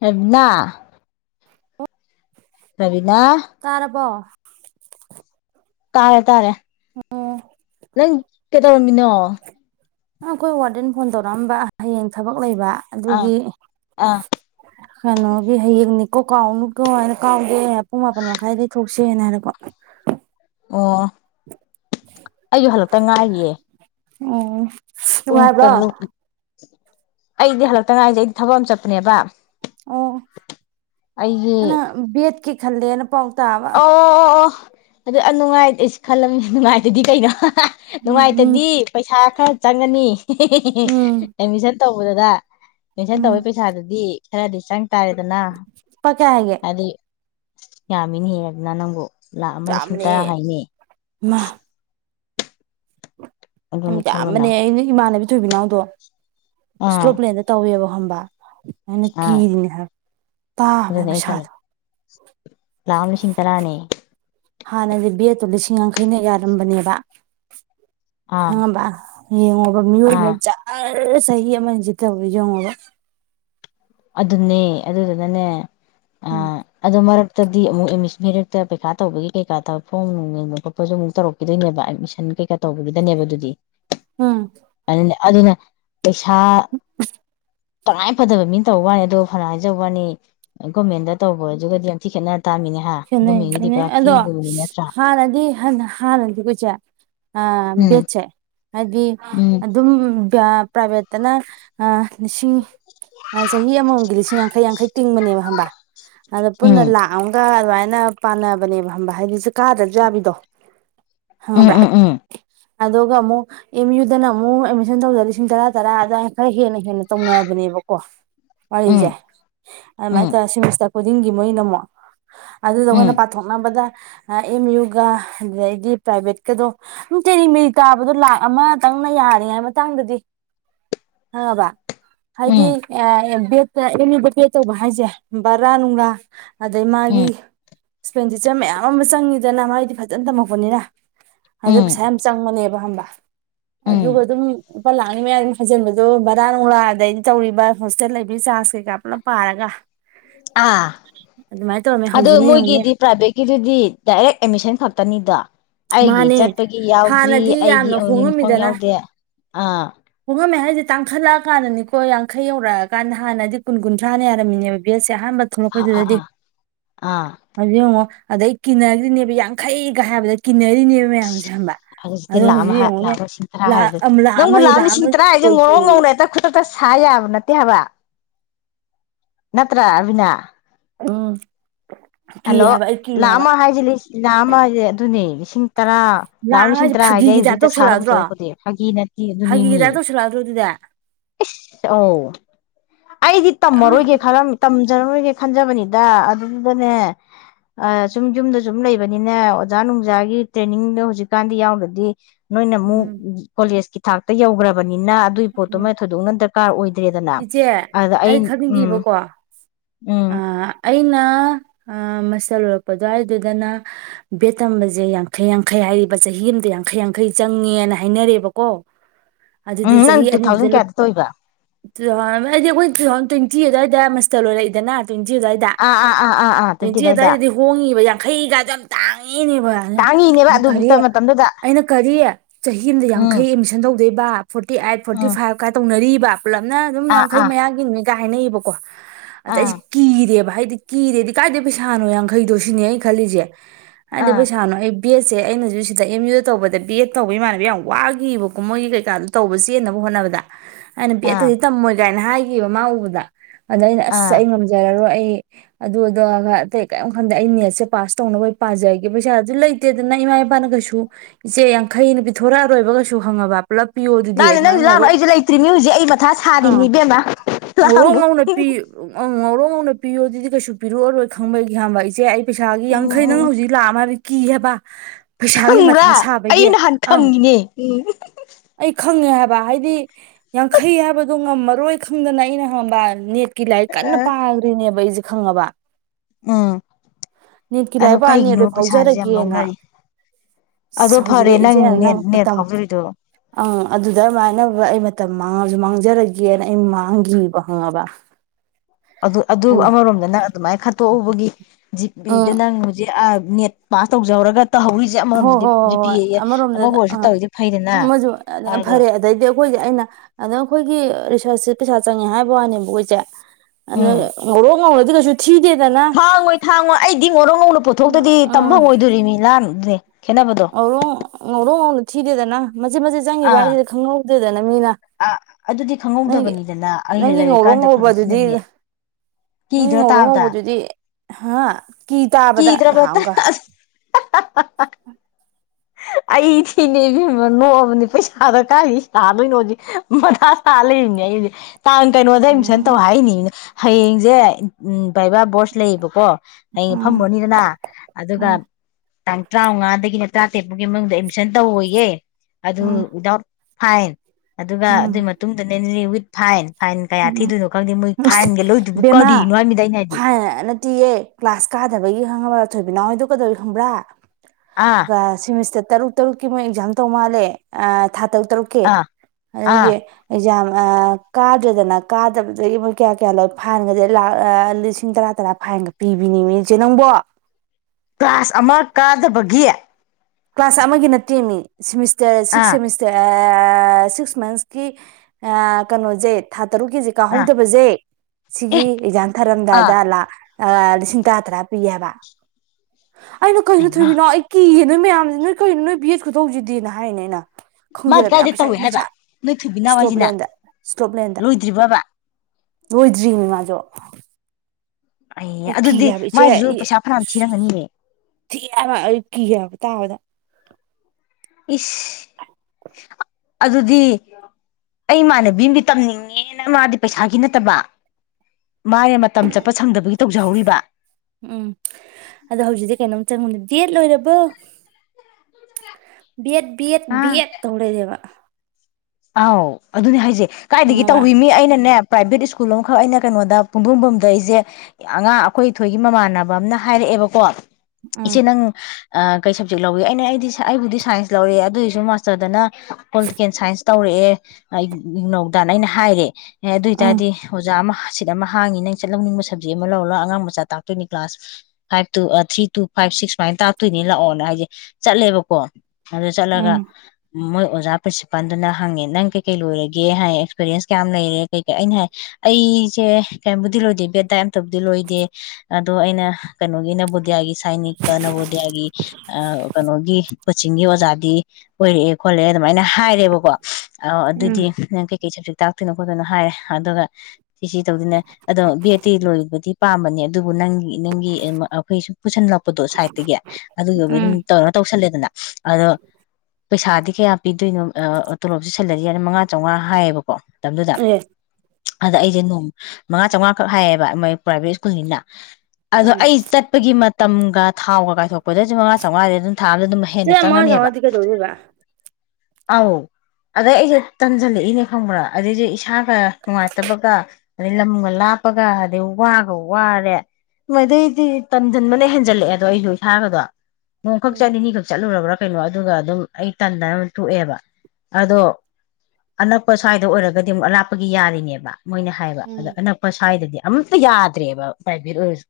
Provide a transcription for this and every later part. ꯔꯕꯤꯅꯥ ꯔꯕꯤꯅꯥ ꯇꯥꯔꯕꯣ ꯇꯥꯔꯦ ꯇꯥꯔꯦ ꯑꯣ ꯀꯩ ꯇꯧꯔꯝꯃꯤꯅꯣ ꯑꯩꯈꯣꯏ ꯋꯥꯔꯗꯦꯟ ꯐꯣꯟ ꯇꯧꯔꯛꯑꯝꯕ ꯍꯌꯦꯡ ꯊꯕꯛ ꯂꯩꯕ ꯑꯥ ꯑꯗꯨꯒꯤ ꯑꯥ ꯀꯩꯅꯣꯒꯤ ꯍꯌꯦꯡꯅꯤ ꯀꯣ ꯀꯥꯎꯅꯨꯀꯣ ꯍꯥꯏꯅ ꯀꯥꯎꯗꯦ ꯄꯨꯡ ꯃꯥꯄꯟ ꯃꯈꯥꯏꯗꯩ ꯊꯣꯛ ꯆꯦꯅꯔꯕꯣ ꯑꯣ ꯑꯩꯖꯨ ꯍꯜꯂꯛꯇ ꯉꯥꯏꯔꯤꯌꯦ ꯑꯣ ꯄꯨꯡ ꯅꯨꯡꯉꯥꯏꯕ꯭ꯔꯣ ꯇꯔꯨꯛ ꯑꯩꯗꯤ ꯍꯜꯂꯛꯇ ꯉꯥꯏꯔꯤ ꯑꯩꯗꯤ ꯊꯕꯛ ꯑꯃ ꯆꯠꯄꯅꯦꯕ ꯑꯣ ꯑꯩꯒꯤ ꯑꯅꯥ ꯕꯦꯠꯀꯤ ꯈꯜꯂꯦꯅ ꯄꯥꯎ ꯇꯥꯕ ꯑꯣ ꯑꯣ ꯑꯣ ꯑꯗꯨ ꯅꯨꯡꯉꯥꯏ ꯑꯩꯁ ꯈꯜꯂꯝꯅꯤꯅ ꯅꯨꯡꯉꯥꯏꯇꯗꯤ ꯀꯩꯅꯣ ꯍꯥ ꯍꯥ ꯎꯝ ꯎꯝ ꯅꯨꯡꯉꯥꯏꯇꯗꯤ ꯄꯩꯁꯥ ꯈꯔ ꯆꯪꯉꯅꯤ ꯍꯤ ꯍꯤ ꯎꯝ ꯑꯦꯃꯤꯁꯟ ꯇꯧꯕꯗꯗ ꯑꯦꯃꯤꯁꯟ ꯎꯝ ꯇꯧꯕꯩ ꯄꯩꯁꯥꯗꯨꯗꯤ ꯈꯔꯗꯤ ꯆꯪ ꯇꯥꯔꯦꯗꯅꯥ ꯂꯨꯄꯥ ꯀꯌꯥ ꯍꯥꯏꯒꯦ ꯍꯥꯏꯗꯤ ꯌꯥꯝ ꯆꯨꯝꯃꯤꯅꯦꯍꯦ ꯔꯕꯤꯅ ꯅꯥꯪꯕꯨ ꯂꯥꯛ ꯑꯃ ꯂꯤꯁꯤꯡ ꯌꯥꯝꯕꯅꯦ ꯇꯔꯥ ꯍꯥꯏꯅꯦ ꯏꯃꯥ ꯑꯁ ꯌꯥꯝ ꯈꯜꯂꯣꯅ ꯌꯥꯝꯕꯅꯦ ꯑꯩꯅ ꯏꯃꯥꯟꯅꯕꯤ ꯊꯣꯏꯕꯤꯅꯥꯎꯗꯣ ꯑꯥ ꯁ꯭ꯂꯣꯄꯂꯦꯟꯗ ꯇꯧꯋꯦ ꯍꯝꯕ ꯍꯅ ꯑꯥ ꯀꯤꯔꯤꯅꯦ ꯍꯥꯏ ꯇꯥꯕꯗ ꯑꯗꯨꯅꯦ ꯑꯩ ꯈꯜꯂꯦ ꯄꯩꯁꯥꯗꯣ ꯂꯥꯛ ꯑꯃ ꯂꯤꯁꯤꯡ ꯇꯔꯥꯅꯦ ꯍꯥꯟꯅꯗꯤ ꯕꯦꯠꯇꯣ ꯂꯤꯁꯤꯡ ꯌꯥꯡꯈꯩꯩꯅ ꯌꯥꯔꯝꯕꯅꯦꯕ ꯑꯥ ꯈꯪꯉꯕ ꯌꯦꯡꯉꯣ ꯕꯥ ꯃꯤ ꯑꯣꯏꯒ ꯑꯥ ꯖꯔ ꯑꯁ ꯆꯍꯤ ꯑꯃ ꯅꯤꯖꯤꯗ ꯇꯧꯌꯤꯖꯦ ꯌꯦꯡꯉꯣꯕ ꯑꯗꯨꯅꯦ ꯑꯗꯨꯗꯨꯅꯅꯦ ꯎꯝ ꯑꯥ ꯑꯗꯨ ꯃꯔꯛ ꯇꯗꯤ ꯑꯃꯨꯛ ꯑꯦꯝꯃꯤꯁ ꯃꯦꯔꯤꯦꯛꯇ ꯄꯩꯈ ꯇꯧꯕꯒꯤ ꯀꯩꯀꯥ ꯐꯣꯝ ꯅꯨꯡ ꯌꯦꯡꯕ ꯈꯣꯠꯄꯁꯨ ꯑꯃꯨꯛ ꯇꯧꯔꯛꯈꯤꯗꯣꯏꯅꯦꯕ ꯑꯦꯠꯃꯤꯁꯟ ꯀꯩꯀꯥ ꯇꯧꯕꯒꯤꯗꯅꯦꯕ ꯑꯗꯨꯗꯤ ꯑꯝ ꯑꯗꯨꯅ ꯑꯗꯨꯅ ꯄꯩꯁꯥ ꯇ꯭ꯔꯥꯏ ꯐꯗꯕ ꯃꯤꯅ ꯇꯧꯋꯅꯤ ꯑꯗꯣ ꯐꯅ ꯍꯥꯏꯖ ꯋꯥꯅꯤ ꯑ ꯒꯣꯃꯦꯟꯗ ꯇꯧꯕꯗꯨꯒꯗꯤ ꯌꯥꯝꯊꯤ ꯆꯦꯠꯅ ꯈꯦꯠꯅꯩꯩ ꯑꯗꯣ ꯅꯠꯇ꯭ꯔꯥ ꯍꯥꯟꯅꯗꯤ ꯍꯟ ꯍꯥꯟꯅꯗꯤ ꯀꯣ ꯏꯆꯦ ꯑ ꯎꯝ ꯕꯦꯠꯁꯦ ꯍꯥꯏꯗꯤ ꯎꯝ ꯑꯗꯨꯝ ꯄ꯭ꯔ ꯄꯔꯥꯏꯕꯦꯠꯇꯅ ꯂꯤꯁꯤꯡ ꯆꯍꯤ ꯑꯃꯃꯝꯒꯤ ꯂꯤꯁꯤꯡ ꯌꯥꯡ ꯌꯥꯡꯈꯩ ꯌꯥꯡꯈꯩ ꯇꯤꯡꯕꯅꯦꯕ ꯍꯕꯥ ꯑꯗꯣ ꯄꯨꯟꯅ ꯎꯝ ꯂꯥꯛ ꯑꯃꯒ ꯑꯗꯨꯃꯥꯏꯅ ꯄꯥꯅꯕꯅꯦꯕ ꯍꯝꯕ ꯍꯥꯏꯗꯤ ꯆꯨ ꯀꯥꯗ꯭ꯔꯁꯨ ꯌꯥꯕꯤꯗꯣ ꯎꯝ ꯈꯪꯉꯕ꯭ꯔꯥ ꯎꯝ ꯎꯝ ꯑꯗꯨꯒ ꯑꯃꯨꯛ ꯑꯦꯝ ꯌꯨꯗꯅ ꯑꯃꯨꯛ ꯑꯦꯗꯃꯤꯁꯟ ꯇꯧꯗ ꯂꯤꯁꯤꯡ ꯇꯔꯥ ꯇꯔꯥ ꯑꯗꯨꯋꯥꯏ ꯈꯔ ꯍꯦꯟꯅ ꯍꯦꯟꯅ ꯇꯧꯅꯔꯕꯅꯦꯕꯀꯣ ꯋꯥꯔꯤꯖꯦ ꯎꯝ ꯑꯃꯥꯏ ꯎꯝ ꯇꯧꯔ ꯁꯤꯃꯤꯁꯇꯔ ꯄꯨꯗꯤꯡꯒꯤ ꯃꯣꯏꯅꯃꯣ ꯑꯗꯨꯗꯣ ꯑꯈꯣꯏꯅ ꯎꯝ ꯄꯥꯠꯊꯣꯛ ꯅꯕꯗ ꯑꯦꯝ ꯌꯨꯒ ꯑꯗꯩꯗꯤ ꯄ꯭ꯔꯥꯏꯚꯦꯠꯀꯗꯣ ꯑꯗꯨꯝ ꯇꯦꯔꯤ ꯃꯦꯔꯤ ꯇꯥꯕꯗꯣ ꯂꯥꯛ ꯑꯃꯇꯪꯅ ꯌꯥꯔꯤꯉꯥꯏ ꯃꯇꯥꯡꯗꯗꯤ ꯈꯪꯉꯕ ꯎꯝ ꯍꯥꯏꯗꯤ ꯎꯝ ꯑ [unintelligible] ꯗ ꯑꯦꯡ ꯌꯨ ꯗ ꯕꯦꯗ ꯇꯧꯕ ꯍꯥꯏꯁꯦ ꯕꯔꯥ ꯅꯨꯡꯔꯥ ꯑꯗꯩ ꯃꯥ ꯍꯏ [unintelligible] ꯎꯝ ꯑꯦꯛꯁꯄꯦꯟꯗꯤꯆꯔ ꯃꯌꯥꯝ ꯑꯃ ꯆꯪꯉꯤꯗꯅ ꯃꯥꯥꯏꯗꯤ ꯐꯖꯅ ꯇꯝꯃꯛꯄꯅꯤꯅ ꯎꯝ ꯑꯗꯨ ꯄꯩꯁꯥ ꯎꯝ ꯌꯥꯝ ꯆꯪꯕꯅꯦ ꯋꯍꯟꯕ ꯑꯗꯨ ꯎꯝ ꯒ ꯑꯗꯨꯝ ꯂꯨꯄꯥ ꯂꯥꯛꯅꯤ ꯃꯌꯥ ꯑꯗꯨ ꯐꯖꯤꯟꯕꯗꯨꯣ ꯕꯔꯥ ꯅꯨꯡꯂꯥ ꯑꯗꯩꯗꯤ ꯇꯧꯔꯤꯕ ꯍꯣꯁꯇꯦꯜ ꯂꯩꯕꯒꯤ ꯆꯥꯔꯖ ꯀꯩꯀꯥ ꯄꯨꯂꯞ ꯄꯥꯔꯒ ꯑꯥ ꯑꯗꯨꯃꯥ ꯑꯗꯣ ꯃꯣꯏꯒꯤꯗꯤ ꯄ꯭ꯔꯥꯏꯚꯦꯠꯀꯤꯗꯨꯗꯤ ꯗꯥꯏꯔꯦꯛ ꯑꯦꯗꯃꯤꯁꯟ ꯈꯛꯇ ꯅꯤꯗ ꯑꯩꯒꯤ ꯃꯥꯅꯦ ꯆꯠꯄꯒꯤ ꯌꯥꯎꯗ꯭ꯔꯤ ꯍꯥꯟꯅꯗꯤ ꯑꯩꯒꯤ ꯌꯥꯝꯅ ꯑꯨꯅꯤꯐꯣꯝ ꯍꯣꯡꯉꯝꯃꯤꯗꯅ ꯌꯥꯎꯗꯦ ꯑꯥ ꯀꯝꯃꯦ ꯍꯥꯏꯗꯤ ꯇꯥꯡꯈꯠꯂꯛꯑ ꯀꯥꯟꯗꯅꯤꯀꯣ ꯌꯥꯡꯈꯩ ꯌꯧꯔꯛꯑꯀꯥꯟꯗ ꯍꯥꯟꯅꯗꯤ ꯀꯨꯟ ꯀꯨꯟꯊ꯭ꯔꯥꯅ ꯌꯥꯔꯝꯅꯦꯕ ꯕꯦꯁ ꯑꯍꯥꯟꯕ ꯑꯥ ꯑꯥ ꯊꯣꯛꯂꯛꯄꯗꯨꯗꯗꯤ ꯑꯥ ꯑꯥ ꯍꯧꯖꯤꯛ ꯌꯦꯡꯉꯣ ꯑꯗꯩ ꯀꯤꯟꯅꯔꯤꯅꯦꯕ ꯌꯥꯡꯈꯩꯒ ꯍꯥꯏꯕꯗ ꯇꯤꯟꯅꯔꯤꯅꯦꯕ ꯃꯌꯥꯝꯁꯦ ꯍꯕ ꯍꯧꯖꯤꯛꯇꯤ ꯑꯗꯣ ꯂꯥꯛ ꯑꯃ ꯍꯧꯖꯤꯛ ꯌꯦꯡꯉꯣꯅꯦ ꯂꯥꯛ ꯂꯥꯛ ꯂꯥꯛ ꯑꯃ ꯂꯥꯛ ꯀꯔꯥꯏꯗꯩꯩ ꯉꯣꯔꯣꯛ ꯂꯣꯏꯗꯦꯌꯦ ꯉꯧꯅ ꯍꯦꯛꯇ ꯈꯨ ꯍꯦꯇ ꯁꯥ ꯌꯥꯕ ꯅꯠꯇꯦ ꯍꯥꯏꯕ ꯅꯠꯇ꯭ꯔꯕꯤꯅ ꯎꯝ ꯀꯤ ꯍꯜꯂꯣ ꯍꯥꯏꯕ ꯑꯩ ꯀꯤ ꯂꯥꯈ ꯍꯥꯏꯕ ꯑꯃ ꯍꯥꯏꯁꯤ ꯂꯥ ꯑꯃ ꯍꯥꯏꯁꯦ ꯑꯗꯨꯅꯤ ꯂꯤꯁꯤꯡ ꯇꯔꯥ ꯂꯥꯛ ꯑꯃ ꯂꯤꯁꯤꯡ ꯇꯔꯥ ꯍꯥꯏꯁꯦ ꯐꯥꯒꯤꯒꯤ ꯑꯩ ꯇꯥꯏꯞ ꯍꯧꯖꯤꯛꯇ ꯁꯥꯔ ꯇꯧꯁꯜꯂꯛꯑꯗ꯭ꯔꯣ ꯄꯨꯊꯣꯛꯑꯦꯀꯗꯤ ꯐꯥꯒꯤ ꯅꯠꯇꯦ ꯑꯗꯨꯅꯤ ꯐꯥꯒꯤꯒꯤ ꯃꯤ ꯇꯥꯏꯞ ꯇꯧꯁꯜꯂꯛꯑꯗ꯭ꯔꯣ ꯑꯗꯨꯗꯤ ꯏꯁꯁ ꯑꯧ ꯑꯩꯗꯤ ꯇꯝꯃꯔꯣꯏꯒꯦ ꯀꯩꯝ ꯈꯜꯂꯝ ꯇꯝ ꯇꯝꯖꯔꯣꯏꯒꯦ ꯈꯟꯖꯕꯅꯤꯗ ꯑꯗꯨꯗꯨꯗꯅꯦ ꯑꯥꯥ ꯁꯨꯝ ꯌꯨꯝꯗ ꯁꯨꯝ ꯂꯩꯕꯅꯤꯅ ꯑꯣꯖꯥ ꯅꯨꯡꯖꯥꯒꯤ ꯇ꯭ꯔꯦꯅꯤꯡꯗꯣ ꯍꯧꯖꯤꯛꯀꯥꯟꯗꯤ ꯌꯥꯎꯗꯗꯤ ꯅꯣꯏꯅ ꯃꯨ ꯎꯝ ꯀꯣꯂꯦꯁꯀꯤ ꯊꯥꯛꯇ ꯌꯧꯈ꯭ꯔꯕꯅꯤ ꯅꯤꯅ ꯑꯗꯨꯏ ꯎꯝ ꯄꯣꯠꯇꯨꯃꯥ ꯊꯣꯏꯗꯣꯛꯅ ꯗꯔ ꯥ ꯀ ꯑꯣꯏ ꯗꯦꯗꯅ ꯏꯆꯦ ꯑꯗ ꯑꯩ ꯎꯝ ꯎꯝ ꯑꯥ ꯑꯩꯅ ꯃꯁꯇꯔ ꯂꯣꯏꯨꯔꯛꯄ ꯑꯗꯨꯋꯥꯏꯗꯨꯗꯅ ꯕꯦꯠ ꯇꯝꯕꯁꯦ ꯌꯥꯡꯈꯩ ꯌꯥꯡꯈꯩ ꯍꯥꯏꯔꯤꯕ ꯆꯍꯤ ꯑꯃꯗ ꯌꯥꯡꯈꯩ ꯌꯥꯡꯈꯩ ꯆꯪꯉꯦꯅ ꯍꯥꯏꯅꯔꯦꯕꯀꯣ ꯎꯝ ꯅꯪ ꯇꯨ ꯊꯥꯎꯖꯟ ꯀꯌꯥ ꯇꯧꯔꯤꯕ ꯇꯨ ꯊꯥꯎꯟ ꯍꯥꯏꯗꯤ ꯑꯩꯈꯣꯏ ꯇꯨ ꯊꯥꯎꯖꯟ ꯇ꯭ꯋꯦꯟꯇꯤ ꯑꯗꯨꯋꯥꯏꯗ ꯃꯁꯇꯔ ꯂꯣꯏꯔꯛꯏꯗꯅ ꯇ꯭ꯋꯦꯟꯇꯤ ꯑꯗꯨꯋꯥꯏꯗ ꯑꯥ ꯑꯥ ꯑꯥ ꯑꯥ ꯑꯥ ꯇ꯭ꯋꯦꯟꯇꯤ ꯑꯗꯥꯏꯗ ꯑꯗ꯭ꯋꯥꯏꯗꯗꯤ ꯍꯣꯡꯉꯤꯕ ꯌꯥꯡꯈꯩ ꯀꯥꯏꯗꯣ ꯌꯥꯝ ꯇꯥꯡꯉꯤꯅꯦꯕ ꯑꯗꯨ ꯇꯥꯡꯉꯤꯅꯦꯕ ꯑꯩꯅ ꯀꯔꯤ ꯑꯗꯨꯕꯨꯛꯇ ꯃꯇꯝꯗꯨꯗ ꯑꯩꯅ ꯀꯔꯤ ꯆꯍꯤ ꯑꯝꯗ ꯎꯝ ꯌꯥꯡꯈꯩ ꯑꯦꯃꯤꯁꯟ ꯇꯧ [unintelligible] ꯐꯣꯔꯇꯤꯑꯩꯠ ꯎꯝ ꯐꯣꯔꯇꯤꯐꯥꯏꯚ ꯀꯥꯏ ꯇꯧꯅꯔꯤ ꯄꯨꯜꯂꯞꯅ ꯑꯗꯨꯝ ꯑꯥ ꯌꯥꯡꯈꯩ ꯑꯥ ꯃꯌꯥꯒꯤ ꯃꯤꯠ ꯀ ꯍꯥꯏꯅꯩꯕꯀꯣ ꯑꯁ ꯑꯩ ꯑꯥ ꯀꯤꯔꯦꯕ ꯍꯥꯏꯗꯤ ꯀꯤꯔꯦꯗꯤ ꯀꯥꯏꯗꯩ ꯄꯩꯁꯥꯅꯣ ꯌꯥꯡꯈꯩꯗꯣ ꯁꯤꯅꯦ ꯑꯩ ꯈꯜꯂꯤꯁꯦ ꯑꯗꯤ ꯑꯥ ꯄꯩꯁꯥꯅꯣ ꯑꯩ ꯕꯤ ꯑꯦꯗꯁꯦ ꯑꯩꯅꯁꯨꯖꯤ ꯁꯤꯗ ꯑꯦꯝ ꯌꯨꯗ ꯇꯧꯕꯗ ꯕꯤ ꯑꯦꯗ ꯇꯧꯕ ꯏꯃꯅꯕ ꯌꯥꯝ ꯋꯥꯈꯤꯕꯀꯣ ꯃꯣꯏꯒꯤ ꯀꯩꯀꯥꯗꯣ ꯇꯧꯕ ꯆꯦꯟꯅꯕ ꯍꯣꯠꯅꯕꯗ ꯑꯩꯅ ꯑꯥ ꯇꯦ ꯇꯝꯃꯣꯏ [unintelligible] ꯀꯥꯏꯅ ꯍꯥꯏꯈꯤꯕ ꯃꯥ ꯎꯕꯗ ꯑꯗ ꯑꯩꯅ ꯑꯁ ꯑꯥ ꯑꯩ ꯉꯝꯖꯔꯔꯣꯏ ꯑꯩ ꯑꯗꯨ ꯑꯗꯨꯅ ꯑꯇꯩ ꯀꯦꯝ ꯈꯪꯗꯦ ꯑꯩ ꯅꯦꯠꯁꯦ ꯄꯥꯁ ꯇꯧꯅꯕ ꯑꯣꯏ ꯄꯥꯖꯒꯦ ꯄꯩꯁꯥꯁꯨ ꯂꯩꯇꯦꯗꯅ ꯏꯃꯥ ꯏꯄꯥꯅ ꯀꯩꯁꯨ ꯏꯆꯦ ꯌꯥꯡꯈꯩꯗꯣ ꯄꯤꯊꯣꯔꯛꯑꯔꯣꯏꯕ ꯀꯩꯁꯨ ꯈꯪꯉꯕ ꯄꯨꯂꯞ ꯄꯤꯌꯣ ꯑꯗꯨꯗꯤ ꯅꯥꯟꯅꯦ ꯑꯗꯨꯃꯥꯏꯅ ꯅꯪꯗꯤ ꯂꯥꯛꯥꯟꯕ ꯉꯧꯔꯣꯛ ꯑꯩꯁꯨ ꯂꯩꯇ꯭ꯔꯤ ꯃꯤ ꯍꯧꯖꯤꯛ ꯑꯩ ꯃꯊꯥ ꯑꯥ ꯁꯔꯤꯅꯤ ꯏꯕꯦꯝꯃꯥ ꯂꯥꯡꯅꯨ ꯅꯧꯅ ꯄꯤꯌꯣ ꯑꯗꯨꯗꯤ ꯀꯩꯁꯨ ꯄꯤꯔꯛꯑꯔꯣꯏ ꯈꯪꯕꯒꯤ ꯈꯕ ꯑꯩꯁꯦ ꯄꯩꯁꯥꯒꯤ ꯎꯝ ꯌꯥꯡꯈꯩ ꯅꯪ ꯎꯝ ꯍꯧꯖꯤꯛ ꯂꯥꯛꯑꯝ ꯗꯤ ꯀꯤ ꯍꯥꯏꯕ ꯄꯩꯁꯥꯒꯤ ꯃꯊꯥ ꯈꯪꯕ꯭ꯔꯥ ꯁꯥꯕꯒꯤ ꯑꯩ ꯅꯍꯥꯟ ꯑꯪ ꯈꯪꯉꯤꯅꯦ ꯑꯩ ꯈꯪꯉꯦ ꯍꯥꯏꯕ ꯍꯥꯏꯗꯤ ꯌꯥꯡ ꯈꯩ ꯍꯥꯏꯕꯗꯣ ꯉꯝꯃꯔꯣꯏ ꯈꯪꯗꯅ ꯑꯩꯅ ꯍꯪꯕ ꯅꯤꯠ ꯂꯥꯢꯔꯛ ꯀꯟꯅ ꯄꯥꯈ꯭ꯔꯤꯅꯦꯕ ꯑꯩꯁꯦ ꯈꯪꯉꯥꯕ ꯎꯝ ꯑꯗꯨ ꯂꯥꯏꯔꯤꯛ ꯄꯥ ꯅꯦꯠ ꯀꯩꯒꯤꯅꯣ ꯂꯣꯏ ꯄꯩꯁꯥꯁꯦ ꯌꯥꯝ ꯐꯥꯎꯖꯔꯒꯦꯅ ꯂꯧꯅꯔꯤ ꯑꯗꯣ ꯑꯁ ꯐꯔꯦ ꯍꯧꯖꯤꯛꯇꯤ ꯏꯆꯦ ꯅꯪ ꯅ ꯅꯦꯠ ꯃꯇꯝ ꯐꯥꯎꯖꯔꯤꯗꯣ ꯑꯪ ꯑꯗꯨꯗ ꯑꯗꯨꯃꯥꯏꯅꯅꯕ ꯑꯩ ꯃꯇꯝ ꯃꯥꯡꯉꯁꯨ ꯃꯥꯡꯖꯔꯒꯦꯅ ꯑꯩ ꯃꯥꯡꯈꯟꯈꯤꯕ ꯈꯪꯉꯕ ꯑꯗꯨ ꯑꯗꯨ ꯑꯗꯣ ꯑꯃꯔꯣꯝꯗ ꯅ ꯑꯗꯨꯃꯥꯏꯅ ꯈꯠꯇꯣꯛꯎꯕꯒꯤ ꯎꯝ ꯖꯤꯞꯄꯤꯗ ꯅꯪ ꯍꯧꯖꯤꯛ ꯑ ꯅꯦꯠ ꯄꯥꯁ ꯇꯧꯖꯍꯧꯔꯒ ꯇꯧꯍꯧꯔꯤꯁꯦ ꯍꯣꯏ ꯑꯃꯔꯣꯝꯗꯗꯤ ꯍꯣꯏ ꯍꯣꯏ ꯖꯤꯄꯦ ꯍꯣꯏ ꯑꯃꯕꯨ ꯑꯃꯔꯣꯝꯗ ꯑꯣꯏꯔꯁꯨ ꯑꯥ ꯇꯧꯔꯤꯗꯤ ꯐꯩꯗꯅ ꯑꯃꯖꯨ ꯑꯗꯨꯒ ꯐꯔꯦ ꯑꯗꯩꯗꯤ ꯑꯩꯈꯣꯏꯒꯤ ꯑꯩꯅ ꯑꯗ ꯑꯩꯈꯣꯏꯒꯤ ꯔꯤꯁꯔꯁꯁꯤ ꯄꯩꯁꯥ ꯆꯪꯉꯦ ꯍꯥꯏꯕ ꯋꯥꯅꯦꯕ ꯍꯣꯢꯁꯦ ꯑꯗꯣ ꯎꯝ ꯑꯩ ꯉꯧꯔꯣꯛ ꯉꯧ [unintelligible] ꯊꯥꯡꯉꯣꯏ ꯊꯥꯡꯉꯣꯏ ꯑꯩꯗꯤ ꯉꯧꯔꯣꯛ ꯉꯧꯅ ꯄꯨꯊꯣꯛꯇꯗꯤ ꯇꯝ ꯐꯝꯉꯣꯏꯗꯣꯔꯤꯅꯦꯅ ꯑꯩꯔꯣꯡ ꯉꯧꯔꯣꯛ ꯉꯧꯅ ꯇꯤꯗꯦꯗꯅ ꯃꯆꯠ ꯃꯆꯦꯠꯉꯤꯕ ꯑꯥ ꯍꯥꯏꯁꯤ ꯈꯪꯍꯧ ꯑꯗꯨꯗ ꯃꯤꯅ ꯑꯥ ꯑꯗꯨꯗꯤ ꯅꯪꯒꯤ ꯈꯪꯍꯧꯗꯕꯅꯤꯗꯅ ꯑꯩꯅ ꯂꯩꯔꯀꯥꯟꯗ ꯈ ꯈꯛ ꯁꯤꯟꯅꯃꯦ ꯅꯪ ꯉꯧꯔꯣꯛ ꯉꯧꯕꯗꯨꯗꯤ ꯍꯥꯥ ꯀꯗ꯭ꯔꯕ ꯍꯥꯍꯥ ꯍꯦ ꯑꯩꯗꯤ ꯊꯤꯅꯦ ꯅꯣꯑꯕꯅꯤ ꯄꯩꯁꯥꯗꯣ ꯀꯥꯏꯒꯤ ꯁꯥꯗꯣꯏꯅꯣꯖꯤ ꯃꯊꯥ ꯁꯥ ꯂꯩꯕꯅꯦ ꯑꯩ ꯖꯦ ꯇꯥꯡ ꯀꯩꯅꯣꯗ ꯑ꯭ꯗꯃꯤꯁꯅ ꯎꯝ ꯇꯧ ꯍꯥꯏꯅꯤꯅ ꯍꯌꯦꯡꯖꯦ ꯕꯏꯕꯥ ꯕꯣꯔꯁ ꯂꯩꯌꯦꯕꯀꯣ ꯍꯌꯦꯡ ꯎꯝ ꯐꯝꯃꯨꯔꯅꯤꯗꯅ ꯑꯗꯨꯒ ꯎꯝ ꯇꯥꯡ ꯇꯔꯥꯃꯉꯥ ꯗꯒꯤꯅ ꯇꯔꯥ ꯇꯔꯦꯛ ꯄꯨꯒꯤ ꯃꯅꯨꯡꯗ ꯑꯦꯗꯃꯤꯁꯟ ꯇꯧꯌꯣꯌꯦ ꯑꯗꯨ ꯎꯝ ꯐꯥꯏꯟ ꯑꯗꯨꯒ ꯑꯗꯨꯏ ꯃꯇꯨꯡꯗꯅꯦ ꯅꯤ ꯋꯤꯠ ꯐꯥꯏꯟ ꯐꯥꯏꯟ ꯀꯌꯥ ꯎꯝ ꯊꯤꯗꯣꯏꯅꯣ ꯈꯪꯗꯦ ꯃꯣꯏ ꯑꯁ ꯐꯥꯏꯟꯒ ꯂꯣꯏꯗꯨꯕꯨ ꯕꯦꯝꯃ ꯀꯔꯤꯅꯣ ꯍꯥꯏꯃꯤꯗ ꯑꯩꯅ ꯍꯥꯏꯗꯤ ꯐꯥꯏꯟ ꯅꯠꯇꯤꯌꯦ ꯀ꯭ꯂꯥꯁ ꯀꯥꯗꯕꯒꯤ ꯈꯪꯉꯕ ꯊꯣꯏꯕꯤꯅꯥꯎ ꯍꯣꯏꯗꯣ ꯀꯩꯗꯧꯋꯤ ꯈꯪꯕ꯭ꯔꯥ ꯑꯥ ꯀ꯭ꯂꯥ ꯁꯤꯃꯤꯁꯇꯔ ꯇꯔꯨꯛ ꯇꯔꯨꯛꯀꯤ ꯃꯣꯏ ꯑꯦꯛꯖꯥꯝ ꯇꯧ ꯃꯥꯜꯂꯦ ꯊꯥ ꯇꯔꯨꯛ ꯇꯔꯨꯛꯀꯤ ꯑꯥ ꯑꯥ ꯑꯗꯨꯒꯤ ꯑꯦꯛꯖꯥꯝ ꯑꯥ ꯀꯥ ꯇ꯭ꯔꯦꯗꯅ ꯀꯥꯗꯕꯗꯒꯤ ꯃꯣꯏ ꯀꯌꯥ ꯀꯌꯥ ꯂꯧꯏ ꯐꯥꯏꯟꯒꯖꯦ ꯂꯥꯛ ꯑꯥ ꯂꯤꯁꯤꯡ ꯇꯔꯥ ꯇꯔꯥ ꯐꯥꯏꯟꯒ ꯄꯤꯕꯤꯅꯦꯃꯤ ꯏꯆꯦ ꯅꯪꯕꯣ ꯀ꯭ꯂꯥꯁ ꯑꯃ ꯀꯥꯗꯕꯒꯤ ꯀ꯭ꯂꯥꯁ ꯑꯃꯒꯤ ꯅꯠꯇꯦꯃꯤ ꯁꯤꯃꯤꯁꯇꯔ ꯁꯤꯛꯁ ꯁꯤꯃꯤꯁꯇꯔ ꯑꯥ ꯁꯤꯛꯁ ꯃꯟꯁꯀꯤ ꯑ ꯀꯅꯣꯖꯦ ꯊꯥ ꯇꯔꯨꯛꯀꯤꯖꯦ ꯑꯥ ꯀꯥꯍꯧꯗꯕꯖꯦ ꯑꯦ ꯁꯤꯒꯤ ꯑꯦꯛꯖꯥꯝ ꯑꯥ ꯊꯥꯔꯝꯗꯥꯏꯗ ꯂꯥꯛ ꯑꯥ ꯂꯤꯁꯤꯡ ꯇꯔꯥ ꯇꯔꯥ ꯄꯤ ꯍꯥꯏꯕ ꯑꯩꯅ ꯀꯩꯅꯣ ꯍꯩꯃꯥ ꯊꯣꯏꯕꯤꯅꯥꯎ ꯑꯩ ꯀꯤꯌꯦ ꯅꯣꯏ ꯃꯌꯥꯝ ꯅꯣꯏ ꯀꯩꯅꯣ ꯅꯣꯏ ꯕꯤꯑꯦꯗ ꯈꯨꯇꯧꯖꯤꯗꯤꯅ ꯍꯥꯏꯔꯤꯅꯦ ꯑꯩꯅ ꯈꯪꯗꯦ ꯃꯥꯗꯤ ꯔꯕꯤꯅ ꯀꯥꯏꯗ ꯄꯩꯁꯥꯒꯤ ꯇꯧꯏ ꯍꯥꯏꯕ ꯄꯩꯁꯥ ꯅꯣꯏ ꯊꯣꯏꯕꯤ ꯅꯥꯎꯍꯣꯏꯁꯤꯅ ꯏꯁ꯭ꯂꯣꯞꯂꯦꯟꯗ ꯏꯁ꯭ꯂꯣꯞꯂꯦꯟꯗ ꯂꯣꯏꯗ꯭ꯔꯤꯕꯕ ꯂꯣꯏꯗ꯭ꯔꯤꯃꯤ ꯃꯥꯖꯨ ꯑꯦ ꯑꯩ ꯀꯤ ꯑꯗꯨꯗꯤ ꯍꯥꯏꯕ ꯏꯆꯦ ꯃꯥꯏꯁꯨ ꯑꯩ ꯏꯁ ꯄꯩꯁꯥ ꯐꯅꯌꯥꯝ ꯊꯤꯔꯝꯒꯅꯤꯌꯦ ꯊꯤꯅ ꯀꯤ ꯍꯥꯏꯕ ꯇꯥꯎ ꯍꯣꯏꯗ ꯏꯁ ꯑꯗꯨꯗꯤ ꯑꯩ ꯃꯥꯟꯅꯕꯤ ꯑꯃꯗꯤ ꯇꯝꯅꯤꯡꯉꯦꯅ ꯃꯥꯗꯤ ꯄꯩꯁꯥꯒꯤ ꯅꯠꯇꯕ ꯃꯥꯅꯦ ꯃꯇꯝ ꯆꯞ ꯎꯝ ꯑꯗꯣ ꯍꯧꯖꯤꯛꯇꯤ ꯀꯩꯅꯣꯝ ꯆꯪꯉꯨꯅꯤ ꯇꯤꯌꯦꯗ ꯂꯣꯏꯔꯕꯣ ꯕꯤꯑꯦꯠ ꯕꯤꯑꯦꯠ ꯕꯤꯑꯦꯗ ꯇꯧ ꯂꯩꯔꯦꯕ ꯑꯥꯎ ꯑꯗꯨꯅꯦ ꯍꯥꯏꯖꯦ ꯀꯥꯏꯗꯒꯤ ꯈꯪꯉꯕ ꯇꯧꯏ ꯃꯤ ꯑꯩꯅꯅꯦ ꯄ꯭ꯔꯥꯏꯚꯦꯠ ꯁ꯭ꯀꯨꯜ ꯑꯃꯈꯛ ꯑꯩꯅ ꯀꯩꯅꯣꯗ ꯄꯨꯡꯗꯣꯡꯕꯝꯗ ꯑꯩꯖꯦ ꯑꯉꯥꯡ ꯑꯩꯈꯣꯏ ꯏꯊꯣꯏꯒꯤ ꯃꯃꯥꯟꯅꯕ ꯑꯃꯅ ꯍꯥꯏꯔꯛꯑꯦꯕꯀꯣ ꯎꯝ ꯏꯆꯦ ꯅꯪ ꯑꯥ ꯀꯩ ꯁꯕꯖꯦꯛ ꯂꯧꯋꯦ ꯑꯩꯅ ꯑꯩꯗꯤ ꯑꯩꯕꯨꯗꯤ ꯁꯥꯏꯟꯁ ꯂꯧꯔꯛꯑꯦ ꯑꯗꯨꯏꯖꯨ ꯃꯥꯁꯇꯔꯗꯅ ꯄꯣꯂꯤꯇꯤꯀꯦꯟ ꯁꯥꯏꯟꯁ ꯑꯦ ꯑꯩ ꯏꯒꯅꯧꯗ ꯑꯩꯅ ꯍꯥꯏꯔꯦ ꯑꯦ ꯑꯗꯨ ꯎꯝ ꯑꯣꯏꯇꯥꯔꯗꯤ ꯑꯣꯖꯥ ꯑꯃ ꯁꯤꯠ ꯑꯃ ꯍꯥꯡꯉꯤ ꯅꯪ ꯆꯠ ꯂꯧꯅꯤꯡꯕ ꯁꯕꯖꯦꯛ ꯑꯃ ꯂꯧꯔꯨꯂꯥꯎ ꯑꯉꯥꯡ ꯃꯆꯥ ꯇꯥꯛꯇꯣꯏꯅꯤ class five two three two five six ꯁꯨꯃꯥꯏꯅ ꯇꯥꯛꯇꯣꯏꯅꯤ ꯂꯥꯛꯑꯣꯅ ꯑꯩꯁꯦ ꯆꯠꯂꯦꯕꯀꯣ ꯑꯗ ꯆꯠꯂꯒ ꯎꯝ ꯃꯣꯏ ꯑꯣꯖꯥ ꯄ꯭ꯔꯤꯟꯁꯤꯄꯥꯜꯗꯨꯅ ꯍꯪꯉꯦ ꯅꯪ ꯀꯩ ꯀꯩ ꯂꯣꯏꯔꯒꯦ ꯍꯥꯏ ꯑꯦꯛꯁꯄꯤꯔꯤꯟꯁ ꯀꯌꯥꯝ ꯂꯩꯔꯦ ꯀꯩꯀꯩ ꯑꯩꯅ ꯍꯥꯏ ꯑꯩꯁꯦ ꯀꯥꯏꯝꯕꯨꯗꯤ ꯂꯣꯏꯗꯦ ꯕꯦꯠꯗꯥꯏꯠ ꯑꯝꯇꯕꯨꯗꯤ ꯂꯣꯏꯗꯦ ꯑꯗꯣ ꯑꯩꯅ ꯀꯩꯅꯣꯒꯤ ꯅꯚꯣꯗꯤ꯭ꯌꯥꯒꯤ ꯁꯥꯏꯅꯤꯛꯀ ꯅꯚꯣꯗꯤꯌꯥꯒꯤ ꯀꯩꯅꯣꯒꯤ ꯀꯣꯆꯤꯡꯒꯤ ꯑꯣꯖꯥꯗꯤ ꯑꯣꯏꯔꯛꯑꯦ ꯈꯣꯠꯂꯛꯑꯦ ꯑꯗꯨꯃꯥꯏꯅ ꯍꯥꯏꯔꯦꯕ ꯑꯧ ꯎꯝ ꯑꯗꯨꯗꯤ ꯅꯪ ꯀꯩꯀꯩ ꯁꯕꯖꯦꯛ ꯇꯥꯛꯇꯅ ꯈꯣꯠꯇꯅ ꯍꯥꯏꯌꯦ ꯑꯗꯨꯒ ꯁꯤ ꯁꯤ ꯇꯧꯗꯅꯦ ꯑꯗꯣ ꯕꯤ ꯑꯦ ꯇꯤ ꯂꯣꯏꯕꯗꯤ ꯄꯥꯝꯕꯅꯦ ꯑꯗꯨꯕꯨ ꯅꯪꯒꯤ ꯅꯪꯒꯤ ꯑꯩꯈꯣꯏ ꯁꯨꯝ ꯄꯨꯁꯜꯂꯛꯄꯗꯣ ꯁꯥꯏꯠꯇꯒꯤ ꯑꯗꯨꯒꯤ ꯑꯣꯏꯕꯩ ꯑꯗꯨꯝ ꯎꯝ ꯇꯧꯔ ꯇꯧꯁꯜꯂꯦꯗꯅ ꯑꯗꯣ ꯄꯩꯁꯥꯗꯤ ꯀꯌꯥ ꯄꯤꯗꯣꯏꯅꯣ ꯑꯥ ꯇꯣꯂꯣꯞꯁꯤ ꯁꯦꯜꯂꯔꯤ ꯃꯉꯥꯆꯧꯉꯥ ꯍꯥꯏꯌꯦꯕꯀꯣ ꯇꯝꯗꯨꯗ ꯑꯦ ꯑꯗ ꯑꯩꯁꯦ ꯅꯣꯡ ꯃꯉꯥꯆꯧꯉꯥꯈꯛ ꯍꯥꯏꯌꯦꯕ ꯃꯣꯏ ꯄ꯭ꯔꯥꯏꯚꯦꯠ ꯁ꯭ꯀꯨꯜꯅꯤꯅ ꯑꯗꯣ ꯎꯝ ꯑꯩ ꯆꯠꯄꯒꯤ ꯃꯠ ꯇꯝꯒ ꯊꯥꯎꯒ ꯀꯥꯏꯊꯣꯛ ꯄꯣꯏꯂꯔꯁꯨ ꯃꯉꯥꯆꯉꯥꯗꯤ ꯑꯗꯨꯝ ꯊꯥ ꯑꯃꯗ ꯑꯗꯨꯝ ꯆꯦ ꯍꯦꯟꯅ ꯃꯉꯥ ꯆꯪꯉꯅꯦꯕ ꯆꯥꯝꯃꯉꯥꯗꯤ ꯀꯩꯗꯧꯗꯣꯏꯕ ꯑꯧ ꯑꯗꯩ ꯑꯩꯁꯦ ꯇꯟꯖꯜꯂꯛꯑꯦꯅꯦ ꯈꯪꯕ꯭ꯔꯥ ꯑꯗꯨꯗꯏꯗꯤ ꯏꯁꯥꯒ ꯅꯨꯡꯉꯥꯏꯇꯕꯒ ꯑꯗꯩ ꯂꯝꯒ ꯂꯥꯞꯄꯒ ꯑꯗꯩ ꯋꯥꯒ ꯋꯥꯔꯦ ꯃꯗꯩꯗꯤ ꯇꯟꯖꯟꯕꯅ ꯍꯦꯟꯖꯜꯂꯛꯑꯦꯗꯣ ꯑꯩꯁꯨ ꯏꯁꯥꯒꯗꯣ ꯅꯣꯡꯈꯛ ꯎꯝ ꯆꯠ ꯅꯤꯅꯤ ꯈꯛ ꯆꯠꯂꯨꯔꯒ ꯀꯩꯅꯣ ꯑꯗꯨꯒ ꯑꯗꯨꯝ ꯑꯩ ꯇꯟꯗꯅ ꯑꯗꯨ ꯇꯣꯛꯑꯦꯕ ꯑꯗꯣ ꯑꯅꯛꯄ ꯁ꯭ꯋꯥꯏꯗ ꯑꯣꯏꯔꯒꯗꯤ ꯑꯃꯨꯛ ꯑꯔꯥꯞꯄꯒꯤ ꯌꯥꯔꯤꯅꯦꯕ ꯃꯣꯏꯅ ꯍꯥꯏꯕ ꯎꯝ ꯑꯗꯣ ꯑꯅꯛꯄ ꯁ꯭ꯋꯥꯏꯗꯗꯤ ꯑꯝꯇ ꯌꯥꯗ꯭ꯔꯦꯕ ꯄ꯭ꯔꯥꯏꯚꯦꯠ ꯑꯣꯏꯔꯁꯨ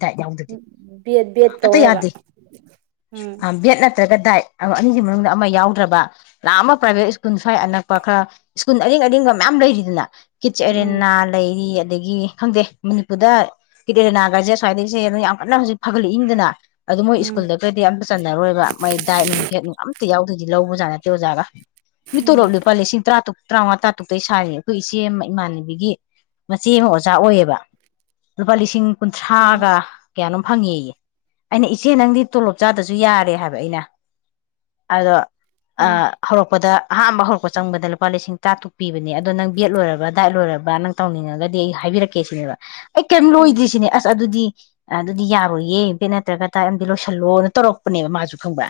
ꯗꯥꯏꯠ ꯌꯥꯎꯗꯗꯤ ꯕꯤ ꯑꯦꯗ ꯕꯤ ꯑꯦꯗ ꯇꯧ ꯑꯃꯠꯇ ꯂꯩꯕ ꯌꯥꯗꯦ ꯎꯝ ꯕꯦꯠ ꯅꯠꯇ꯭ꯔꯒ ꯗꯥꯏꯠ ꯑꯅꯤꯁꯤ ꯃꯅꯨꯡꯗ ꯑꯃ ꯌꯥꯎꯗ꯭ꯔꯕ ꯂꯥꯛꯑ ꯑꯃ ꯄ꯭ꯔꯥꯏꯚꯦꯠ ꯁ꯭ꯀꯨꯜ ꯁ꯭ꯋꯥꯏ ꯑꯅꯛꯄ ꯈꯔ ꯁ꯭ꯀꯨꯜ ꯑꯔꯤꯡ ꯑꯔꯤꯡꯕ ꯃꯌꯥꯝ ꯂꯩꯔꯤꯗꯅ ꯎꯝ ꯀꯤꯆꯑꯦꯔꯦꯅꯥ ꯂꯩꯔꯤ ꯑꯗꯒꯤ ꯈꯪꯗꯦ ꯃꯅꯤꯄꯨꯔꯗ ꯀꯤꯗꯑꯦꯔꯦꯅꯒꯁꯦ ꯑꯁ꯭ꯋꯥꯏꯗꯩꯁꯦ ꯌꯥꯝ ꯀꯟꯅ ꯍꯧꯖꯤꯛ ꯐꯒꯠꯂꯛꯏꯗꯅ ꯑꯗꯨ ꯃꯣꯏ ꯎꯝ ꯁ꯭ꯀꯨꯜꯗ ꯗꯒꯗꯤ ꯑꯝꯇ ꯆꯟꯅꯔꯣꯏꯕ ꯃꯥꯏ ꯗꯥꯏꯠ ꯅꯨꯡ ꯕꯦꯠ ꯅꯨꯡ ꯑꯝꯇ ꯌꯥꯎ ꯑꯗꯨꯗꯤ ꯂꯧꯕꯖꯥꯠꯂ ꯑꯣꯖꯒꯥ ꯃꯤ ꯎꯝ ꯇꯨꯂꯣꯕ ꯂꯨꯄꯥ ꯂꯤꯁꯤꯡ ꯇ꯭ꯔꯥꯇꯨꯛ ꯇꯔꯥꯃꯉꯥ ꯇꯥꯇꯨꯛꯇꯩ ꯁꯥꯏꯌꯦ ꯑꯩꯈꯣꯏ ꯏꯆꯦ ꯑꯃ ꯏꯃꯥꯟꯅꯕꯤꯒꯤ ꯃꯆꯦ ꯑꯃ ꯑꯣꯖꯥ ꯑꯣꯏꯌꯦꯕ ꯂꯨꯄꯥ ꯂꯤꯁꯤꯡ ꯎꯝ ꯀꯨꯟꯊ꯭ꯔꯥꯒ ꯀꯌꯥꯅꯣꯝ ꯐꯪꯉꯦꯌꯦ ꯑꯩꯅ ꯏꯆꯦ ꯅꯪꯗꯤ ꯇꯣꯂꯣꯞ ꯆꯥꯗꯁꯨ ꯌꯥꯔꯦ ꯍꯥꯏꯕ ꯑꯩꯅ ꯑꯗꯣ ꯑ ꯎꯝ ꯍꯧꯔꯛꯄꯗ ꯑꯍꯥꯥꯟꯕ ꯍꯧꯔꯛꯄ ꯆꯪꯕꯗ ꯂꯨꯄꯥ ꯂꯤꯁꯤꯡ ꯇꯔꯥꯇꯨꯛ ꯄꯤꯕꯅꯦ ꯑꯗꯣ ꯅꯪ ꯕꯤ ꯑꯦꯠ ꯂꯣꯏꯔꯕ ꯗꯥꯏꯠ ꯂꯣꯏꯔꯕ ꯅꯪ ꯇꯧꯅꯤꯡꯉꯒꯗꯤ ꯑꯩ ꯍꯥꯏꯕꯤꯔꯛꯀꯦ ꯁꯤꯅꯦꯕ ꯑꯩ ꯀꯩꯝ ꯎꯝ ꯂꯣꯏꯗ꯭ꯔꯤꯁꯤꯅꯦ ꯑꯁ ꯑꯗꯨ ꯑꯗꯨꯗꯤ ꯑꯗꯨꯗꯤ ꯌꯥꯔꯣꯏꯌꯦ ꯕꯤ ꯑꯦꯠ ꯅꯠꯇ꯭ꯔꯒ ꯗꯥꯢꯠ ꯑꯝꯗꯤ ꯂꯣꯏꯁꯤꯜꯂꯣꯅ ꯇꯧꯔꯛꯄꯅꯦꯕ ꯃꯥꯁꯨ ꯈꯪꯕ꯭ꯔ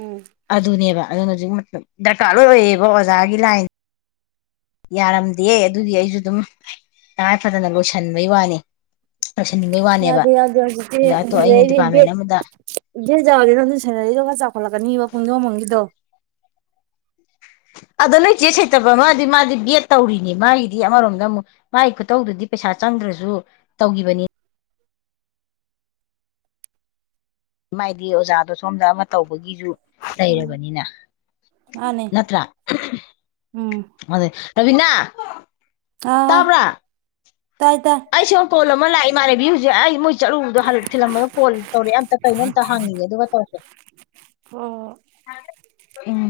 ꯎꯝ ꯑꯗꯨꯅꯦꯕ ꯑꯗꯨ ꯍꯧꯖꯤꯛ ꯃꯇ ꯗꯔꯀꯥꯔ ꯂꯣꯢ ꯑꯣꯏꯌꯦꯕ ꯑꯣꯖꯥꯒꯤ ꯂꯥꯏꯟ ꯌꯥꯔꯝꯗꯦ ꯑꯗꯨꯗꯤ ꯑꯩꯁꯨ ꯑꯗꯨꯝ ꯇꯉꯥꯏ ꯐꯗꯅ ꯂꯣꯏꯁꯤꯟꯕꯩ ꯋꯥꯅꯦ ꯌꯥꯗꯦ ꯌꯥꯗꯦ ꯍꯧꯖꯤꯛꯇꯤ ꯑꯗ ꯑꯇꯣ ꯑꯗꯨꯛ ꯑꯩꯅ ꯑꯩꯗꯤ ꯗꯤꯄꯥꯔꯠꯃꯦꯟ ꯕꯦꯠ ꯑꯃꯗ ꯕꯦꯠ ꯌꯥꯎꯔꯗꯤ ꯅꯪꯁꯨ ꯁꯦꯂꯥꯔꯤꯗꯣ ꯈ꯭ꯔ ꯆꯥꯎꯈꯠꯂꯛꯀꯅꯤꯕ ꯄꯨꯡꯗꯣꯕꯝꯒꯤꯗꯣ ꯑꯗꯨ ꯅꯣꯢꯆꯦ ꯁꯦ ꯅꯠꯇꯕ ꯃꯥꯗꯤ ꯃꯥꯗꯤ ꯕꯦꯠ ꯇꯧꯔꯤꯅꯦ ꯃꯥꯒꯤꯗꯤ ꯑꯃꯔꯣꯝꯗ ꯑꯃꯨꯛ ꯃꯥꯒꯤ ꯈꯨꯇꯧꯗꯨꯗꯤ ꯄꯩꯁꯥ ꯆꯪꯗ꯭ꯔꯁꯨ ꯇꯧꯈꯤꯕꯅꯤ ꯃꯥꯏꯗꯤ ꯑꯣꯖꯥꯗꯣ ꯁꯣꯝꯗ ꯑꯃ ꯇꯧꯕꯒꯤꯁꯨ ꯎꯝ ꯂꯩꯔꯕꯅꯤꯅ ꯃꯥꯅꯦ ꯅꯠꯇ꯭ꯔꯥ ꯎꯝ ꯑꯝ ꯑꯗ ꯔꯕꯤꯅꯥ ꯑꯥ ꯇꯥꯕ꯭ꯔꯥ ꯇꯥꯏ ꯇꯥꯏ ꯑꯩ ꯁꯣꯝ ꯀꯣꯜ ꯑꯃ ꯂꯥꯛꯑꯦ ꯢꯃꯥꯅꯦꯕꯤ ꯍꯧꯖꯤꯛ ꯑꯩ ꯃꯣꯢ ꯆꯠꯂꯨꯕꯗꯣ ꯍꯜ ꯊꯤꯜꯂꯝꯃꯒ ꯀꯣꯜ ꯇꯧꯔꯛꯑꯦ ꯑꯝꯇ ꯀꯩꯅꯣ ꯑꯝꯇ ꯍꯪꯒꯤꯒꯦ ꯑꯗꯨꯒ ꯇꯧꯔꯛꯀꯦ ꯑꯣ ꯎꯝ